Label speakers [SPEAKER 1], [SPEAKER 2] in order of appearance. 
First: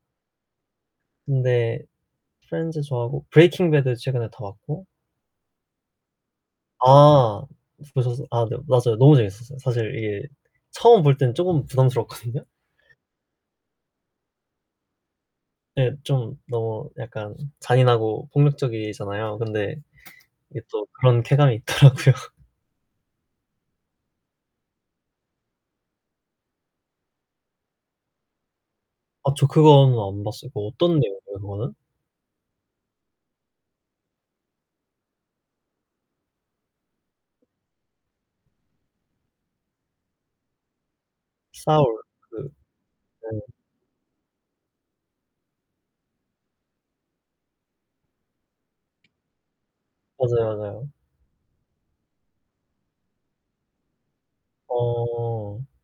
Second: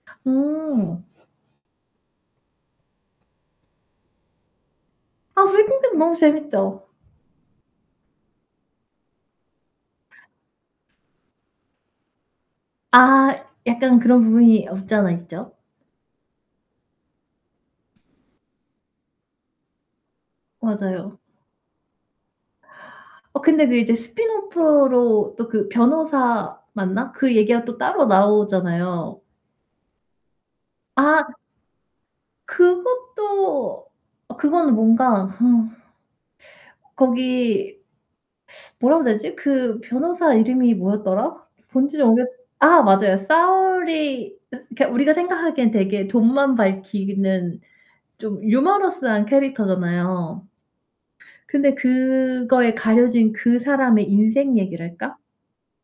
[SPEAKER 1] 어.
[SPEAKER 2] 근데 프렌즈 좋아하고 브레이킹 배드 최근에 다 봤고.
[SPEAKER 1] 아 브레이킹 배드 너무 재밌죠.
[SPEAKER 2] 아 보셨어 아 네. 맞아요. 너무 재밌었어요. 사실 이게 처음 볼 때는 쪼금 부담스러웠거든요.
[SPEAKER 1] 아 약간 그런 부분이 없지 않아 있죠.
[SPEAKER 2] 네. 좀 너무 약간 잔인하고 폭력적이잖아요. 근데 이게 또
[SPEAKER 1] 맞아요.
[SPEAKER 2] 그런 쾌감이 있더라고요.
[SPEAKER 1] 어 근데 그 이제 스핀오프로 또 그 변호사 맞나? 그 얘기가 또 따로 나오잖아요.
[SPEAKER 2] 아 저 그거는 안 봤어요. 뭐 어떤 내용이에요
[SPEAKER 1] 아.
[SPEAKER 2] 그거는?
[SPEAKER 1] 그것도 어 그거는 뭔가 허 거기 뭐라 그래야 되지? 그 변호사 이름이 뭐였더라?
[SPEAKER 2] 사울
[SPEAKER 1] 본지가 오래 돼
[SPEAKER 2] 그
[SPEAKER 1] 아 맞아요.
[SPEAKER 2] 네.
[SPEAKER 1] 사울이 으 그러니까 우리가 생각하기에는 되게 돈만 밝히는 좀 유머러스한 캐릭터잖아요.
[SPEAKER 2] 맞아요, 맞아요.
[SPEAKER 1] 근데 그거에 가려진 그 사람의 인생 얘기랄까?
[SPEAKER 2] 어.